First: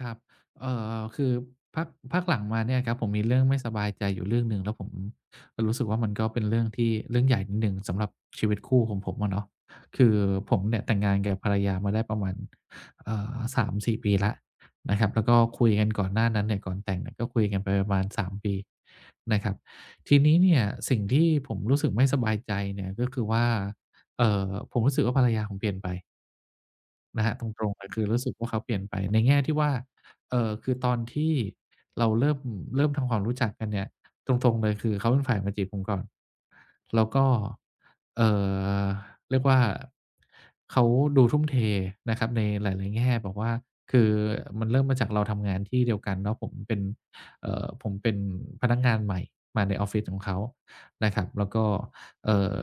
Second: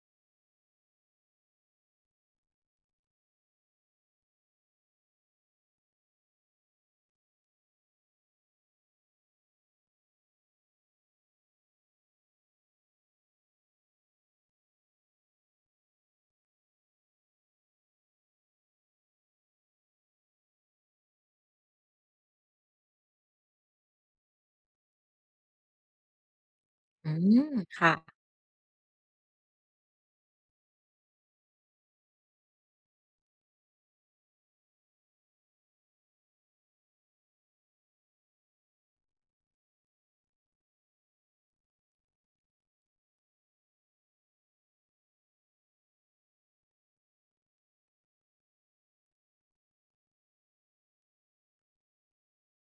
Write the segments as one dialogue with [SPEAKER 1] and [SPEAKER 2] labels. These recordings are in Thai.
[SPEAKER 1] ครับเอ่คือพักพักหลังมาเนี่ยครับผมมีเรื่องไม่สบายใจอยู่เรื่องหนึ่งแล้วผมรู้สึกว่ามันก็เป็นเรื่องที่เรื่องใหญ่นิดหนึ่งสำหรับชีวิตคู่ของผมอะเนาะคือผมเนี่ยแต่งงานกับภรรยามาได้ประมาณ3-4ปีแล้วนะครับแล้วก็คุยกันก่อนหน้านั้นเนี่ยก่อนแต่งเนี่ยก็คุยกันไปประมาณ3ปีนะครับทีนี้เนี่ยสิ่งที่ผมรู้สึกไม่สบายใจเนี่ยก็คือว่าผมรู้สึกว่าภรรยาผมเปลี่ยนไป
[SPEAKER 2] อื
[SPEAKER 1] นะครับ
[SPEAKER 2] ม
[SPEAKER 1] ตรงๆเล
[SPEAKER 2] ค่ะ
[SPEAKER 1] ยคือรู้สึกว่าเขาเปลี่ยนไปในแง่ที่ว่าคือตอนที่เราเริ่มทำความรู้จักกันเนี่ยตรงๆเลยคือเขาเป็นฝ่ายมาจีบผมก่อนแล้วก็เอ่อเรียกว่าเขาดูทุ่มเทนะครับในหลายๆแง่แบบว่าคือมันเริ่มมาจากเราทำงานที่เดียวกันเนาะผมเป็นผมเป็นพนักงานใหม่มาในออฟฟิศของเขานะครับแล้วก็เอ่อ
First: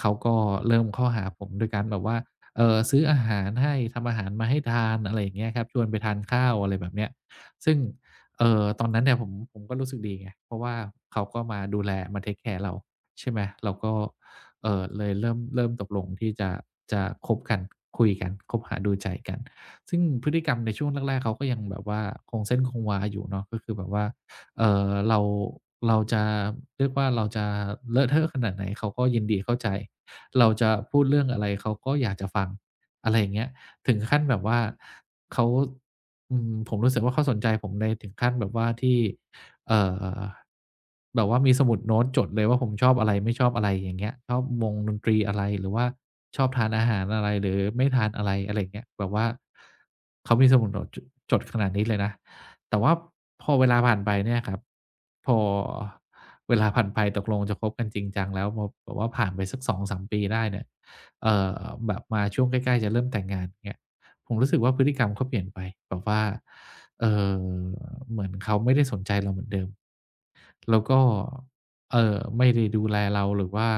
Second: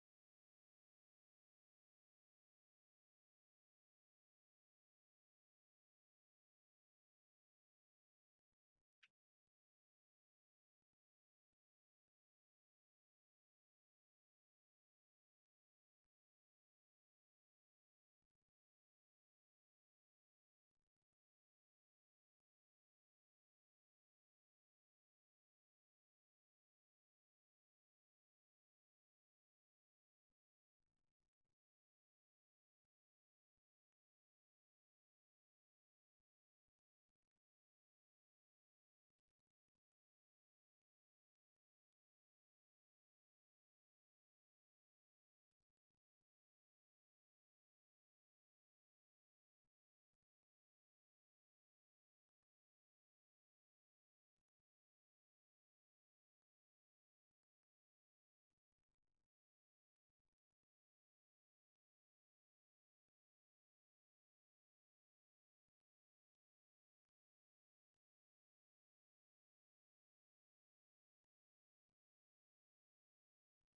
[SPEAKER 1] เขาก็เริ่มเข้าหาผมโด้วยการแบบว่า ซื้ออาหารให้ทำอาหารมาให้ทานอะไรอย่างเงี้ยครับชวนไปทานข้าวอะไรแบบเนี้ยซึ่งตอนนั้นเนี่ยผมก็รู้สึกดีไงเพราะว่าเขาก็มาดูแลมาเทกแคร์เราใช่ไหมเราก็เลยเริ่มตกลงที่จะคบกันคุยกันคบหาดูใจกันซึ่งพฤติกรรมในช่วงแรกๆเขาก็ยังแบบว่าคงเส้นคงวาอยู่เนาะก็คือแบบว่า เอ่อเราเราจะเรียกว่าเราจะเลอะเทอะขนาดไหนเขาก็ยินดีเข้าใจเราจะพูดเรื่องอะไรเขาก็อยากจะฟังอะไรอย่างเงี้ยถึงขั้นแบบว่าเขาอืมผมรู้สึกว่าเขาสนใจผมในถึงขั้นแบบว่าที่เอ่อแบบว่ามีสมุดโน้ตจดเลยว่าผมชอบอะไรไม่ชอบอะไรอย่างเงี้ยชอบวงดนตรีอะไรหรือว่าชอบทานอาหารอะไรหรือไม่ทานอะไรอะไรอย่างเงี้ยแบบว่าเขามีสมุดโน้ตจดขนาดนี้เลยนะ แต่ว่าพอเวลาผ่านไปเนี่ยครับพอเวลาผ่านไปตกลงจะคบกันจริงจังแล้วพอแบบว่าผ่านไปสัก2-3ปีได้เนี่ยเอ่อแบบมาช่วงใกล้ๆจะเริ่มแต่งงานเงี้ยผมรู้สึกว่าพฤติกรรมเขาเปลี่ยนไปแบบว่าเอ่อเหมือนเขาไม่ได้สนใจเราเหมือนเดิม แล้วก็ไม่ได้ดูแลเราหรือว่า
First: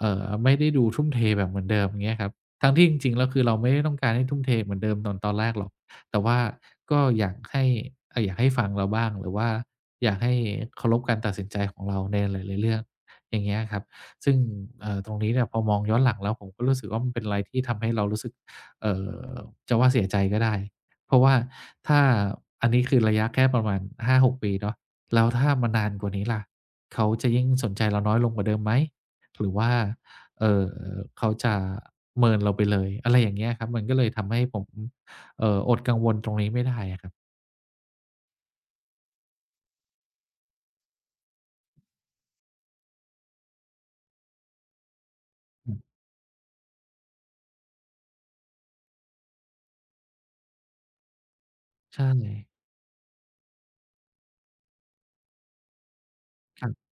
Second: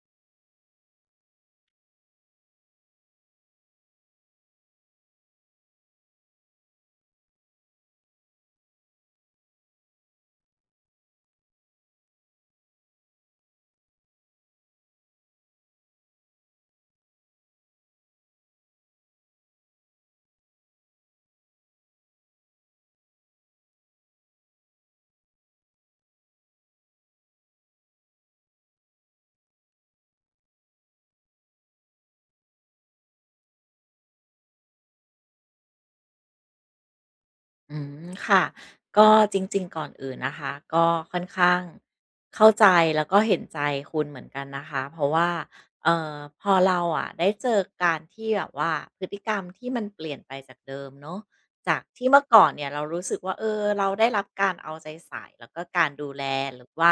[SPEAKER 1] ไม่ได้ดูทุ่มเทแบบเหมือนเดิมอย่างเงี้ยครับทั้งที่จริงๆแล้วคือเราไม่ได้ต้องการให้ทุ่มเทเหมือนเดิมตอนแรกหรอกแต่ว่าก็อยากให้อยากให้ฟังเราบ้างหรือว่าอยากให้เคารพการตัดสินใจของเราในหลายๆเรื่องอย่างเงี้ยครับซึ่งตรงนี้เนี่ยพอมองย้อนหลังแล้วผมก็รู้สึกว่ามันเป็นอะไรที่ทำให้เรารู้สึกเอ่อจะว่าเสียใจก็ได้เพราะว่าถ้าอันนี้คือระยะแค่ประมาณหาหกปีเนาะ แล้วถ้ามันนานกว่านี้ล่ะเขาจะยิ่งสนใจเราน้อยลงกว่าเดิมไหมหรือว่าเอ่อเขาจะเมินเราไปเลยอะไรอย่างเงี้ยครับมันก็เลยทำให้ผมอดกังวลตรงนี้ไม่ได้อะครับ
[SPEAKER 2] อืมค่ะก็จริงๆก่อนอื่นนะคะก็ค่อนข้างเข้าใจแล้วก็เห็นใจคุณเหมือนกันนะคะเพราะว่า
[SPEAKER 1] อืม
[SPEAKER 2] พอเราอะได้เจอการที่แบบว่าพฤติกรรมที่มันเปลี่ยนไปจากเดิมเนาะจากที่
[SPEAKER 1] ใช่
[SPEAKER 2] เมื่อก่อนเนี่ยเรารู้สึกว่าเออเราได้รับการเอาใจใส่แล้วก็การดูแลห
[SPEAKER 1] ค
[SPEAKER 2] รื
[SPEAKER 1] รั
[SPEAKER 2] อ
[SPEAKER 1] บ
[SPEAKER 2] ว่า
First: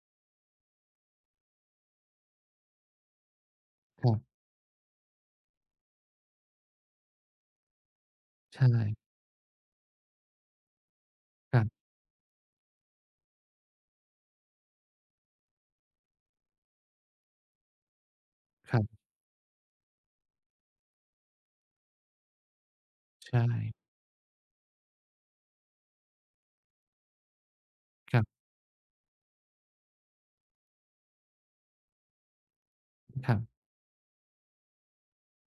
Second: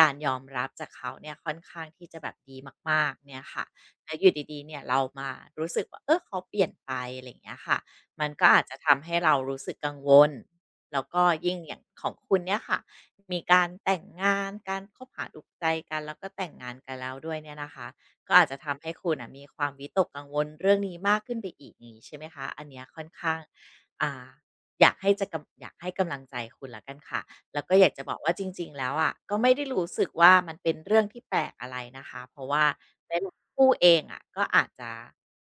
[SPEAKER 2] การยอมรับจากเขาเนี่ยค่อนข้างที่จะแบบดีมากๆเนี่ยค่ะแล้วอยู่ดีๆเนี่ยเรามารู้สึกว่าเออเขาเปลี่ยนไปอะไรอย่างเงี้ยค่ะ มันก็
[SPEAKER 1] ๆ
[SPEAKER 2] อาจ
[SPEAKER 1] ใช่
[SPEAKER 2] จะทำให้เรารู้สึกกังวลแล้วก็ยิ่
[SPEAKER 1] ค
[SPEAKER 2] ง
[SPEAKER 1] รั
[SPEAKER 2] อย่าง
[SPEAKER 1] บ
[SPEAKER 2] ของคุณเนี่ยค่ะ มีการแต่งงาน การคบหาดูใจกันแล้วก็แต่งงานกันแล้วด้วยเนี่ยนะคะก็อาจจะ
[SPEAKER 1] ค
[SPEAKER 2] ทำให้
[SPEAKER 1] รับ
[SPEAKER 2] คุณอ่ะมีความวิตกกังวลเรื่องนี้มากขึ้นไปอีกนงี้ใช่ไหมคะอันเนี้ยค่อนข้าง
[SPEAKER 1] ใช่
[SPEAKER 2] อ่าอยากให้จะกำอยากให้กำลังใจคุณแล้วกันค่ะแล้วก็อยากจะบอ
[SPEAKER 1] ค
[SPEAKER 2] ก
[SPEAKER 1] รั
[SPEAKER 2] ว่าจ
[SPEAKER 1] บ
[SPEAKER 2] ริงๆแล้วอ่ะ ก็ไม่ได้รู้สึกว่ามันเป็นเรื่องที่แปลกอะไรนะคะเพราะว่าเลาย
[SPEAKER 1] ครับ
[SPEAKER 2] คู่เองอะก็อาจจะ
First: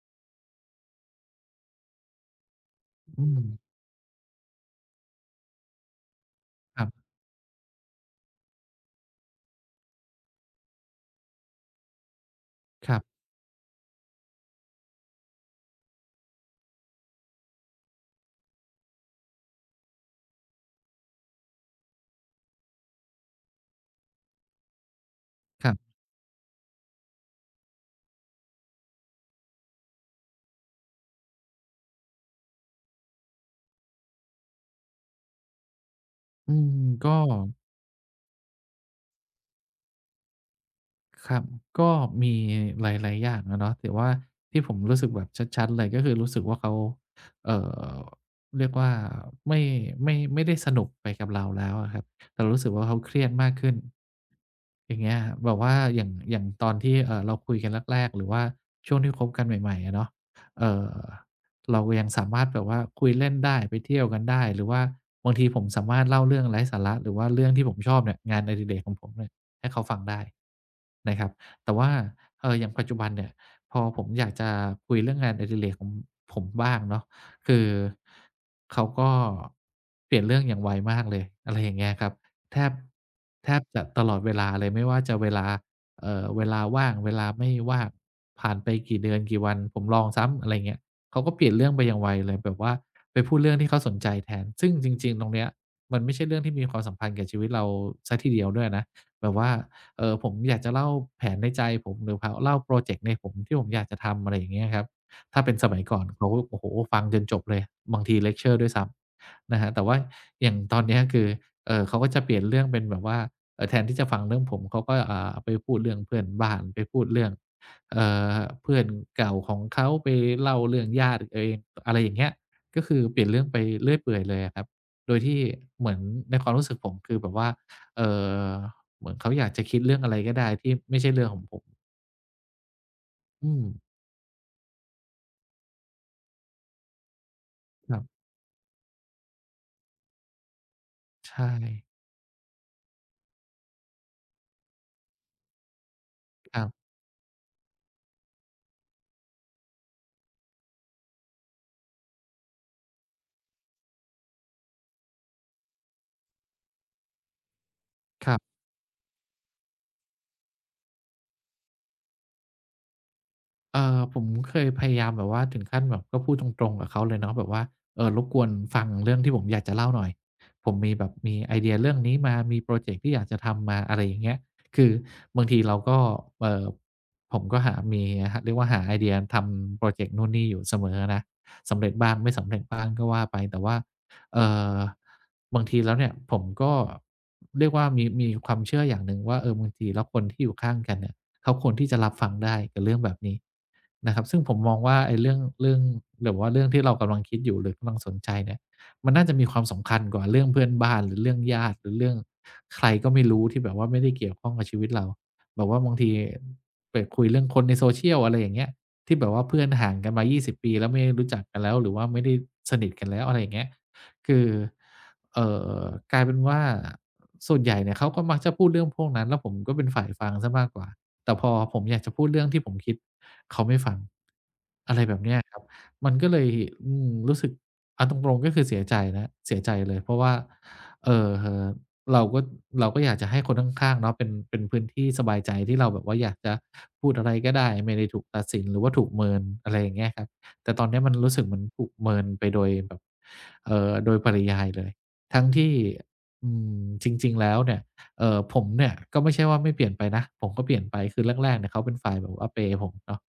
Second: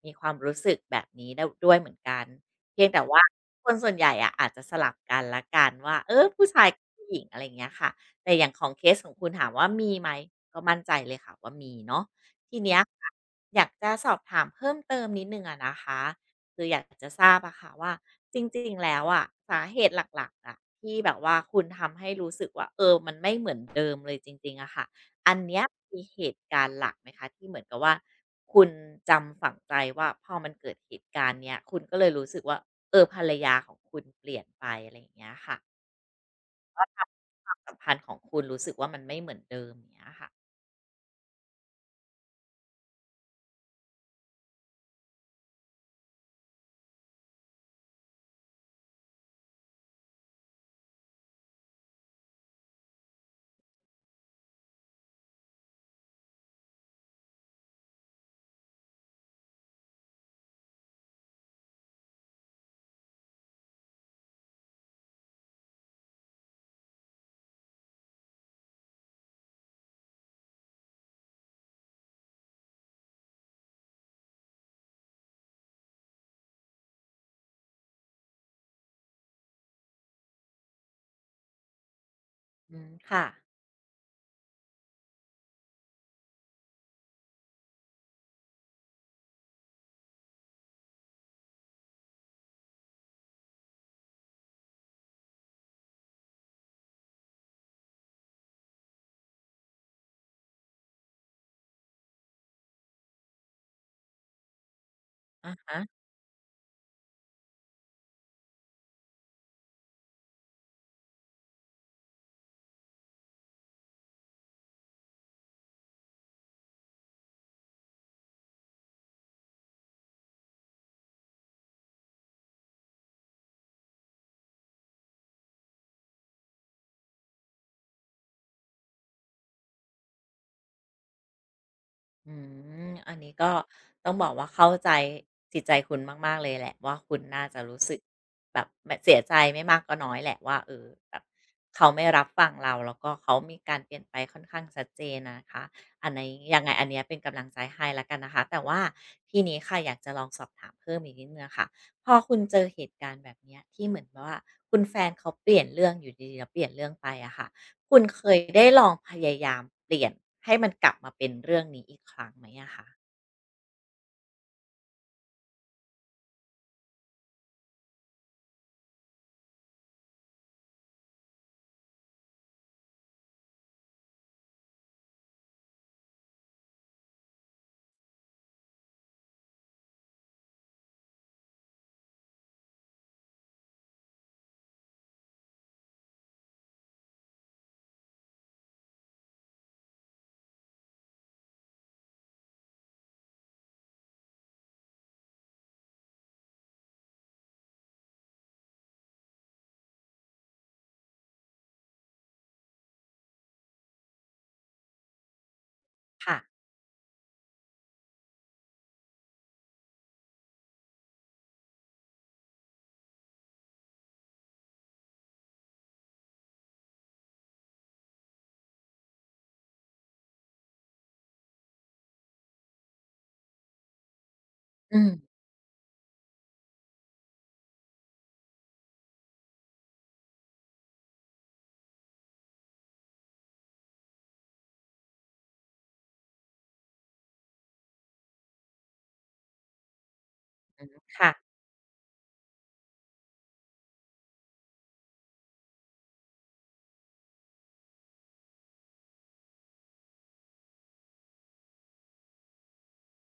[SPEAKER 2] มีความรู้สึกแบบนี้ไดด้วยเหมือนกัน เพียงแต่ว่า
[SPEAKER 1] อืม
[SPEAKER 2] คนส่วนใหญ่อะอาจจะสลับกันละกันว่าเออผู้ชาย
[SPEAKER 1] ค
[SPEAKER 2] กั
[SPEAKER 1] รั
[SPEAKER 2] บผู้
[SPEAKER 1] บ
[SPEAKER 2] หญิงอะไรอย่างเงี้ยค่ะแต่อย่างของเคสของคุณถามว่ามีไหมก็มั่นใจเลยค่ะว่ามีเนาะทีเนี้ย
[SPEAKER 1] ครั
[SPEAKER 2] ค่ะ
[SPEAKER 1] บ
[SPEAKER 2] อยากจะสอบถามเพิ่มเติมนิดหนึ่งอะนะคะคืออยากจะทราบอะค่ะว่าจริงๆแล้วอะสาเหตุหลักๆอะที่แบบว่าคุณทำให้รู้สึกว่าเออมันไม่เหมือนเดิมเลยจริงๆอะค่ะอันเนี้ย
[SPEAKER 1] ครับ
[SPEAKER 2] มีเหตุการณ์หลักไหมคะที่เหมือนกับว่าคุณจำฝังใจว่าพอมันเกิดเหตุการณ์เนี้ยคุณก็เลยรู้สึกว่า เออภรรยาของคุณเปลี่ยนไปอะไรอย่างเงี้ยค่ะ
[SPEAKER 1] อืม
[SPEAKER 2] ค่ะ
[SPEAKER 1] ก็
[SPEAKER 2] วามสัมพันธ์ของคุณรู้สึกว่ามันไม่เหมือนเดิมอย่างเงี้ยค่ะ
[SPEAKER 1] ครับก็มีหลายๆอย่างอะเนาะแต่ว่าที่ผมรู้สึกแบบชัดๆเลยก็คือรู้สึกว่าเขาเอ่อเรียกว่าไม่ไม่ไม่ได้สนุกไปกับเราแล้วอะครับแต่รู้สึกว่าเขาเครียดมากขึ้นอย่างเงี้ยแบบว่าอย่างตอนที่เราคุยกันแรกๆหรือว่าช่วงที่คบกันใหม่ๆอะเนาะเอ่อเรายังสามารถแบบว่าคุยเล่นได้ไปเที่ยวกันได้หรือว่าบางทีผมสามารถเล่าเรื่องไร้สาระหรือว่าเรื่องที่ผมชอบเนี่ยงานอดิเรกของผมเนี่ย ให้เขาฟังได้นะครับแต่ว่าอย่างปัจจุบันเนี่ยพอผมอยากจะคุยเรื่องงานอดิเรกของผมบ้างเนาะคือเขาก็เปลี่ยนเรื่องอย่างไวมากเลยอะไรอย่างเงี้ยครับแทบ
[SPEAKER 2] อืมค่ะ
[SPEAKER 1] แทบจะตลอดเวลาเลยไม่ว่าจะเวลาเวลาว่างเวลาไม่ว่างผ่านไปกี่เดือนกี่วันผมลองซ้ำอะไรเงี้ยเขาก็เปลี่ยนเรื่องไปอย่างไวเลยแบบว่าไปพูดเรื่องที่เขาสนใจแทนซึ่งจริงๆตรงเนี้ยมันไม่ใช่เรื่องที่มีความสัมพันธ์กับชีวิตเราเสียทีเดียวด้วยนะ แบบว่าผมอยากจะเล่าแผนในใจผมหรือพาเล่าพรอเจกต์ในผมที่ผมอยากจะทำอะไรอย่างเงี้ยครับถ้าเป็
[SPEAKER 2] อะ
[SPEAKER 1] นส
[SPEAKER 2] ฮะ
[SPEAKER 1] มัยก่อนเขาโอ้โฮฟังจนจบเลยบางทีเลกเชอร์ด้วยซ้ำนะครับแต่ว่าอย่างตอนเนี้ยคือเขาก็จะเปลี่ยนเรื่องเป็นแบบว่าแทนที่จะฟังเรื่องผมเขาก็ไปพูดเรื่องเพื่อนบ้านไปพูดเรื่องเอ่อเพื่อนเก่าของเขาไปเล่าเรื่องญาติตัวเองอะไรอย่างเงี้ยก็คือเปลี่ยนเรื่องไปเรื่อยเปื่อยเลยอะครับโดยที่เหมือนในความรู้สึกผมคือแบบว่าเอ่อ เหมือนเขาอยากจะคิดเรื่องอะไรก็ได้ที่ไม่ใช่เรื่องของผม
[SPEAKER 2] อืมอันนี้ก็
[SPEAKER 1] อืม
[SPEAKER 2] ต้องบอกว่าเข้าใจจิตใจคุณมากๆเลยแหละว่าคุณน่าจะรู้
[SPEAKER 1] ค
[SPEAKER 2] สึก
[SPEAKER 1] รับ
[SPEAKER 2] แบบแบบเสียใจไม่มากก็น้อยแหละว่าเออแบบ
[SPEAKER 1] ใช่
[SPEAKER 2] เขาไม่รับฟังเราแล้วก็เขามีการเปลี่ยนไปค่อนข้างชัดเจนนะคะอันนี้
[SPEAKER 1] ค
[SPEAKER 2] ยัง
[SPEAKER 1] รั
[SPEAKER 2] ไงอั
[SPEAKER 1] บ
[SPEAKER 2] นเนี้ยเป็นกำลังใจให้แล้วกันนะคะแต่ว่าทีนี้ค่ะอยากจะลองสอบถามเพิ่มอีกนิดหนึ่งอะค่ะพอคุณเจอเหตุการณ์แบบเนี้ยที่เหมือนว่าคุณแฟนเขาเปลี่ยนเรื่องอยู่ดีๆแล้วเปลี่ยนเรื่องไปอะค่ะ คุณเค
[SPEAKER 1] ครั
[SPEAKER 2] ย
[SPEAKER 1] บ
[SPEAKER 2] ได้ลองพยายามเปลี่ยนให้มันกลับมาเป็นเรื่องนี้อีกครั้งไหมอะคะ
[SPEAKER 1] ผมเคยพยายามแบบว่าถึงขั้นแบบก็พูดตรงๆกับเขาเลยเนาะแบบว่ารบกวนฟังเรื่องที่ผมอยากจะเล่าหน่อยผมมีแบบมีไอเดียเรื่องนี้มามีพรอเจกต์ที่อยากจะทำมาอะไรอย่างเงี้ยคือบางทีเราก็เอ่อผมก็หามีหเรียกว่าหาไอเดียทำพรอเจกต์นู่นนี่อยู่เสมออะนะสำเร็จบ้างไม่สำเร็จบ้างก็ว่าไปแต่ว่าเอ่อบางทีแล้วเนี่ยผมก็เรียกว่ามีความเชื่ออย่างหนึ่งว่าเออบางทีแล้วคนที่อยู่ข้างกันเนี่ย เขาควรที่จะรับฟังได้กับเรื่องแบบนี้นะครับซึ่งผมมองว่าไอ้เรื่องหรือว่าเรื่องที่เรากำลังคิดอยู่หรือกำลังสนใจเนี่ยมันน่าจะมีความสำคัญกว่าเรื่องเพื่อนบ้านหรือเรื่องญาติหรือเรื่องใครก็ไม่รู้ที่แบบว่าไม่ได้เกี่ยวข้องกับชีวิตเราแบบว่าบางที
[SPEAKER 2] ค่ะ
[SPEAKER 1] ไปคุยเรื่องคนใน social อะไรอย่างเงี้ยที่แบบว่าเพื่อนห่างกันมา20ปีแล้วไม่ได้รู้จักกันแล้วหรือว่าไม่ได้สนิทกันแล้วอะไรอย่างเงี้ยคือเอ่อกลายเป็นว่าส่วนใหญ่เนี่ยเขาก็มักจะพูดเรื่องพวกนั้นแล้วผมก็เป็นฝ่ายฟังเสียมากกว่า แต่พอผมอยากจะพูดเรื่องที่ผมคิดเขาไม่ฟังอะไร
[SPEAKER 2] อืม
[SPEAKER 1] แบบเนี้ยครับมันก็เลยอืมรู้สึกเอาตรงๆก็คือเสียใจแล้วเสียใจเลยเพราะว่าเอ่อเราก็เราก็อยากจะให้คนข้างๆเนาะเป็นพื้นที่สบายใจที่เราแบบว่าอยากจะพูดอะไรก็ได้ไม่ได้ถูกตัดสินหรือว่าถูกเมินอะไรอย่างเงี้ยครับแต่ต
[SPEAKER 2] อื
[SPEAKER 1] อน
[SPEAKER 2] ม
[SPEAKER 1] เนี้ยมัน
[SPEAKER 2] ค่ะ
[SPEAKER 1] รู้สึกเหมือนถูกเมินไปโดยแบบโดยปริยายเลยทั้งที่อืมจริงๆแล้วเนี่ย ผมเนี่ยก็ไม่ใช่ว่าไม่เปลี่ยนไปนะผมก็เปลี่ยนไปคือแรกๆเนี่ยเขาเป็นฝ่ายแบบว่าเพย์ผมเนาะ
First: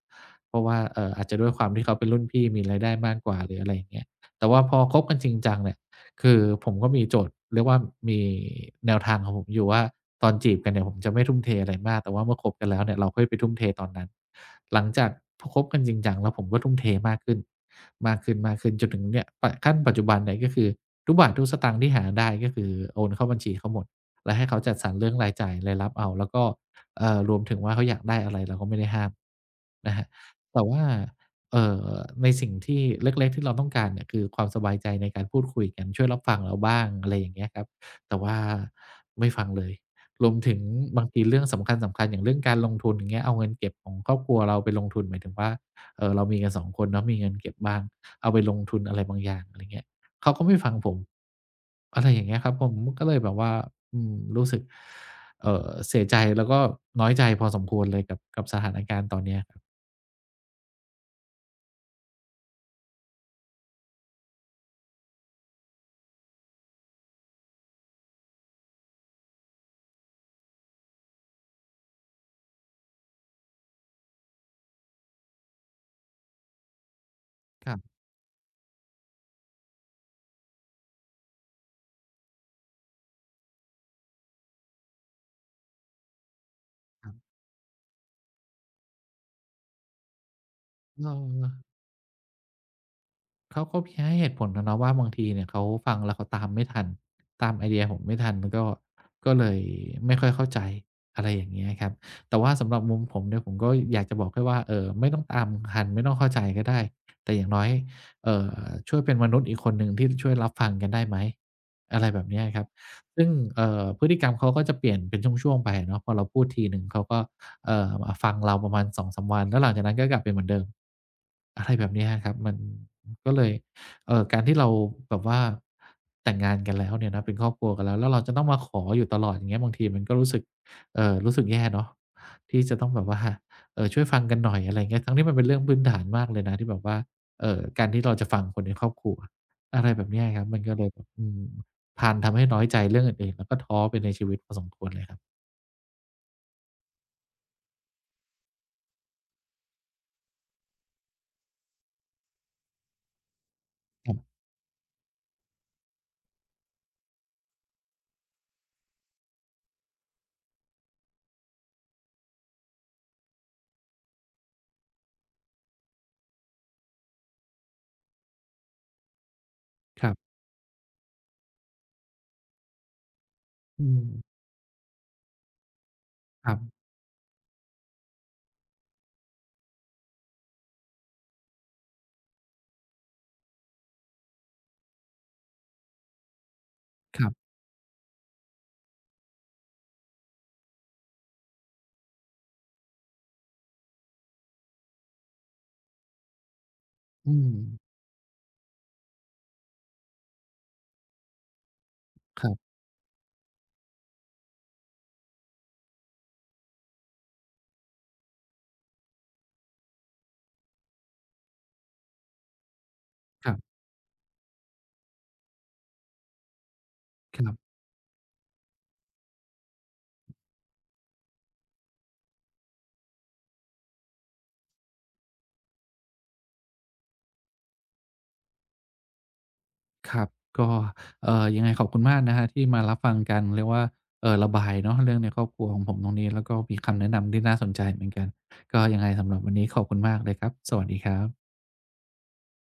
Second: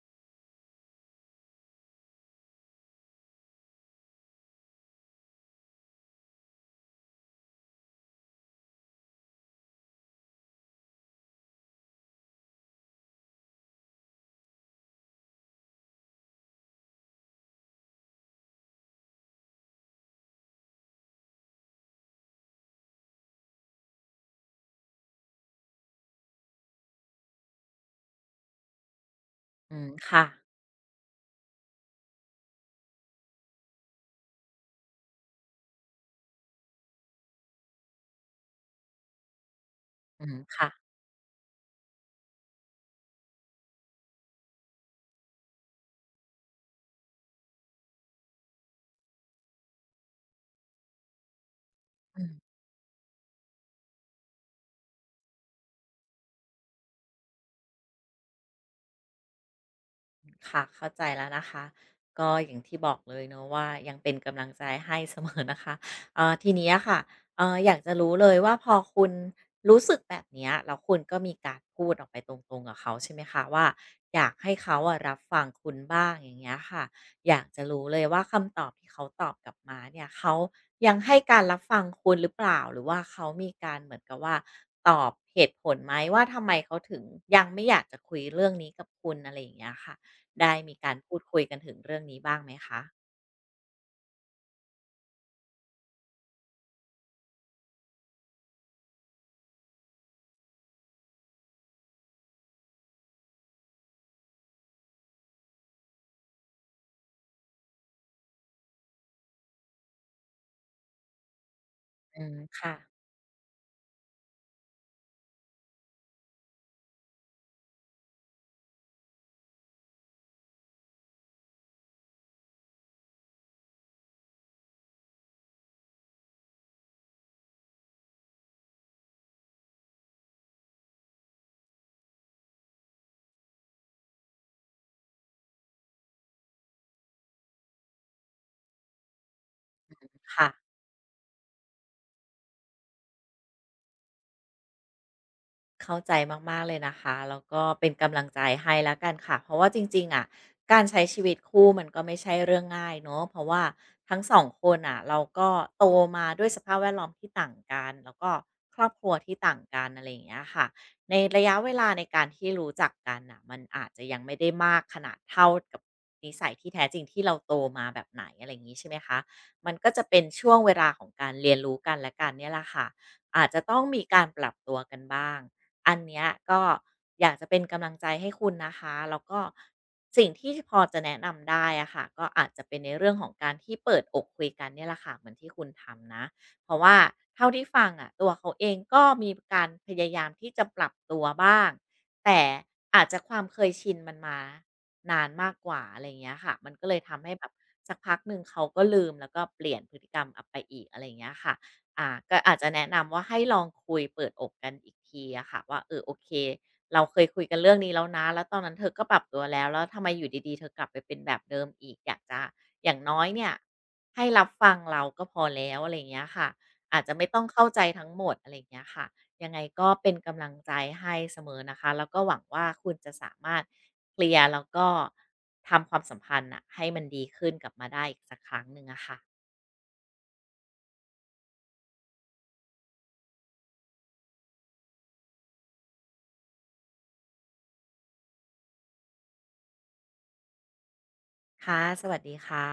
[SPEAKER 1] เพราะว่าอาจจะด้วยความที่เขาเป็นรุ่นพี่มีรายได้มากกว่าหรืออะไรอย่างเงี้ยแต่ว่าพอคบกันจริงจังเนี่ยคือผมก็มีโจทย์เรียกว่ามีแนวทางของผมอยู่ว่าตอนจีบกันเนี่ยผมจะไม่ทุ่มเทอะไรมากแต่ว่าเมื่อคบกันแล้วเนี่ยเราค่อยไปทุ่มเทตอนนั้นหลังจากพอคบกันจริงจังแล้วผมก็ทุ่มเทมากขึ้นมากขึ้นๆจนถึงเนี่ยปขั้นปัจจุบันเนี่ยก็คือทุกบาททุกสตางค์ที่หาได้ก็คือโอนเข้าบัญชีเขาหมด และให้เขาจัดสรรเรื่องรายจ่ายรายรับเอาแล้วก็รวมถึงว่าเขาอยากได้อะไรเราก็ไม่ได้ห้าม
[SPEAKER 2] อืม
[SPEAKER 1] นะครับ
[SPEAKER 2] ค่ะ
[SPEAKER 1] แต่ว่าเอ่อในสิ่งที่เล็กๆที่เราต้องการเนี่ยคือความสบายใจในการพูดคุยกันช่วยรับฟังเราบ้างอะไรอย่างเงี้ยครับแต่ว่าไม่ฟังเลย
[SPEAKER 2] อื
[SPEAKER 1] รว
[SPEAKER 2] ม
[SPEAKER 1] มถึง
[SPEAKER 2] ค่ะ
[SPEAKER 1] บางทีเรื่องสำคัญๆอย่างเรื่องการลงทุนอย่างเงี้ยเอาเงินเก็บของครอบครัวเราไปลงทุนหมายถึงว่าเรามีกันสองคนเนาะมีเงินเก็บบ้างเอาไปลงทุนอะไรบางอย่างอะไรเงี้ย เขาก็ไม่ฟังผมอะไรอ
[SPEAKER 2] อื
[SPEAKER 1] ย่าง
[SPEAKER 2] ม
[SPEAKER 1] เงี้ยครับผมก็เลยแบบว่าอืมรู้สึกเสียใจแล้วก็น้อยใจพอสมควรเลยกับสถานการณ์ตอนเนี้ย
[SPEAKER 2] ค่ะเข้าใจแล้วนะคะก็อย่างที่บอกเลยเนอะว่ายังเป็นกำลังใจให้เสมอนะคะ ทีเนี้ยค่ะอยากจะรู้เลยว่าพอคุณรู้สึกแบบเนี้ยแล้วคุณก็มีการพูดออกไปตรงๆกับเขาใช่ไหมคะว่าอยากให้เขาอะรับฟังคุณบ้างอย่างเงี้ยค่ะอยากจะ
[SPEAKER 1] ครั
[SPEAKER 2] รู้
[SPEAKER 1] บ
[SPEAKER 2] เลยว่าคำตอบที่เขาตอบกลับมาเนี่ยเขายังให้การรับฟังคุณหรือเปล่าหรือว่าเขามีการเหมือนกับว่าตอบเหตุผลไหมว่าทำไมเขาถึง
[SPEAKER 1] ครับ
[SPEAKER 2] ยังไม่อยากจะคุยเรื่องนี้กับคุณอะไรอย่างเงี้ยค่ะ ได้มีการ
[SPEAKER 1] ๆเอ
[SPEAKER 2] พูดคุย
[SPEAKER 1] อ
[SPEAKER 2] กันถึงเรื่องนี้บ้างไหมคะ
[SPEAKER 1] เขาก็มีให้เหตุผลนะเนาะว่าบางทีเนี่ยเขาฟังแล้วเขาตามไม่ทันตามไอเดียผมไม่ทันมันก็เลยไม่ค่อยเข้าใจอะไรอย่างเงี้ยครับแต่ว่าสำหรับมุมผมเนี่ยผมก็อยากจะบอกแค่ว่าไม่ต้องตามทันไม่ต้องเข้าใจก็ได้แต่อย่างน้อยเอ่อช่วยเป็นมนุษย์อีกคนหนึ่งที่ช่วยรับฟังกันได้ไหมอะไรแบ
[SPEAKER 2] อื
[SPEAKER 1] บ
[SPEAKER 2] ม
[SPEAKER 1] เนี้ยครับ
[SPEAKER 2] ค่ะ
[SPEAKER 1] ซึ่งพฤติกรรมเขาก็จะเปลี่ยนเป็นช่วงๆไปอะเนาะพอเราพูดทีหนึ่งเขาก็มาฟังเราประมาณ2-3 วันแล้วหลังจากนั้นก็กลับไปเหมือนเดิมอะไรแบบเนี้ยครับมัน ก็เลยการที่เราแบบว่าแต่งงานกันแล้วเนี่ยนะเป็นครอบครัวกันแล้วแล้วเราจะต้องมาขออยู่ตลอดอย่างเงี้ยบางทีมันก็รู้สึกรู้สึกแย่เนาะที่จะต้องแบบว่าช่วยฟังกันหน่อยอะไรอย่างเงี้ยทั้งที่มันเป็นเรื่องพื้นฐานมากเลยนะที่แบบว่าการที่เราจะฟังคนในครอบครัวอะไรแบบเนี้ยครั
[SPEAKER 2] ค่ะ
[SPEAKER 1] บมันก็เลยแบบอืมพาลทำให้น้อยใจเรื่องอื่นๆแล้วก็ท้อไปในชีวิตพอสมควรเลยครับ
[SPEAKER 2] เข้าใจมากๆเลยนะคะ แล้วก็เป็นกำลังใจให้แล้วกันค่ะ เพราะว่าจริงๆอะการใช้ชีวิตคู่มันก็ไม่ใช่เรื่องง่ายเนาะเพราะว่า
[SPEAKER 1] ครั
[SPEAKER 2] ทั้งส
[SPEAKER 1] บ
[SPEAKER 2] องคนน่ะเราก็โตมาด้วยสภาพแวดล้อมที่ต่างกัน แล้วก็ครอบครัวที่ต่างกันอะไรอย่างเงี้ยค่ะในระยะเวลาในการที่รู้จักกันน่ะมันอาจจะยังไม่ได้มากขนาดเท่ากับนิสัยที่แท้จริงที่เราโตมาแบบไหนอะไรอย่างงี้ใช่ไหมคะมันก็จะ
[SPEAKER 1] ครั
[SPEAKER 2] เป็น
[SPEAKER 1] บ
[SPEAKER 2] ช่วงเวลาของการเรียนรู้กันและกันเนี่ยแหละค่ะอาจจะต้อง
[SPEAKER 1] อื
[SPEAKER 2] มีการ
[SPEAKER 1] ม
[SPEAKER 2] ปรับตัวกันบ้าง อันเนี้ย
[SPEAKER 1] ครั
[SPEAKER 2] ก็
[SPEAKER 1] บ
[SPEAKER 2] อยากจะเป็นกำลังใจให้คุณนะคะแล้วก็สิ่งที่พอจะแนะนำได้อะค่ะก็อาจจะเป็นในเรื่องของการที่เปิดอกคุยกันเนี่ยแหละค่ะเหมือนที่คุณทำนะเพราะว่า
[SPEAKER 1] ครั
[SPEAKER 2] เท่า
[SPEAKER 1] บ
[SPEAKER 2] ที่ฟังอะตัวเขาเองก็มีการพยายามที่จะปรับตัวบ้างแต่อาจจะความเคยชินมันมานานมากกว่าอะไรอย่างเงี้ยค่ะมันก็เลยทำให้
[SPEAKER 1] อื
[SPEAKER 2] แบ
[SPEAKER 1] ม
[SPEAKER 2] บสักพักหนึ่งเขาก็ลืมแล้วก็เปลี่ยนพฤติกรรมออกไปอีกอะไรอย่างเงี้ยค่ะ อ่าก็
[SPEAKER 1] ครั
[SPEAKER 2] อาจจะ
[SPEAKER 1] บ
[SPEAKER 2] แนะนำว่าให้ลองคุยเปิดอกกันอีกทีอะค่ะว่าเออโอเคเราเคยคุยกันเรื่องนี้แล้วนะแล้วตอนนั้นเธอก็ปรับตัวแล้วแล้วทำไมอยู่ดีๆเธอกลับไปเป็นแบบเดิมอีกอยากจะอย่างน้อย
[SPEAKER 1] ๆ
[SPEAKER 2] เนี่
[SPEAKER 1] ค
[SPEAKER 2] ยให้รับฟังเราก็พอแล้วอะไรอย่างเงี้ยค่ะอาจจะไม่ต้อง
[SPEAKER 1] รับ
[SPEAKER 2] เข้าใจทั้งหมดอะไรอย่างเงี้ยค่ะยังไงก็เป็นกำลังใจให้เสมอนะคะแล้วก็หวังว่าคุณจะสามารถเคลียร์แล้วก็ทำความสัมพันธ์น่ะให้มันดีขึ้นกลับมาได้อีกสักครั้งหนึ่งอะค่ะ
[SPEAKER 1] ครับก็ยังไงขอบคุณมากนะครับที่มารับฟังกันเรียกว่าระบายเนาะเรื่องในครอบครัวของผมตรงนี้แล้วก็มีคำแนะนำที่น่าสนใจเหมือนกันก็ยังไงสำหรับวันนี้ขอบคุณมากเลยครับสวัสดีครับ
[SPEAKER 2] ค่ะสวัสดีค่ะ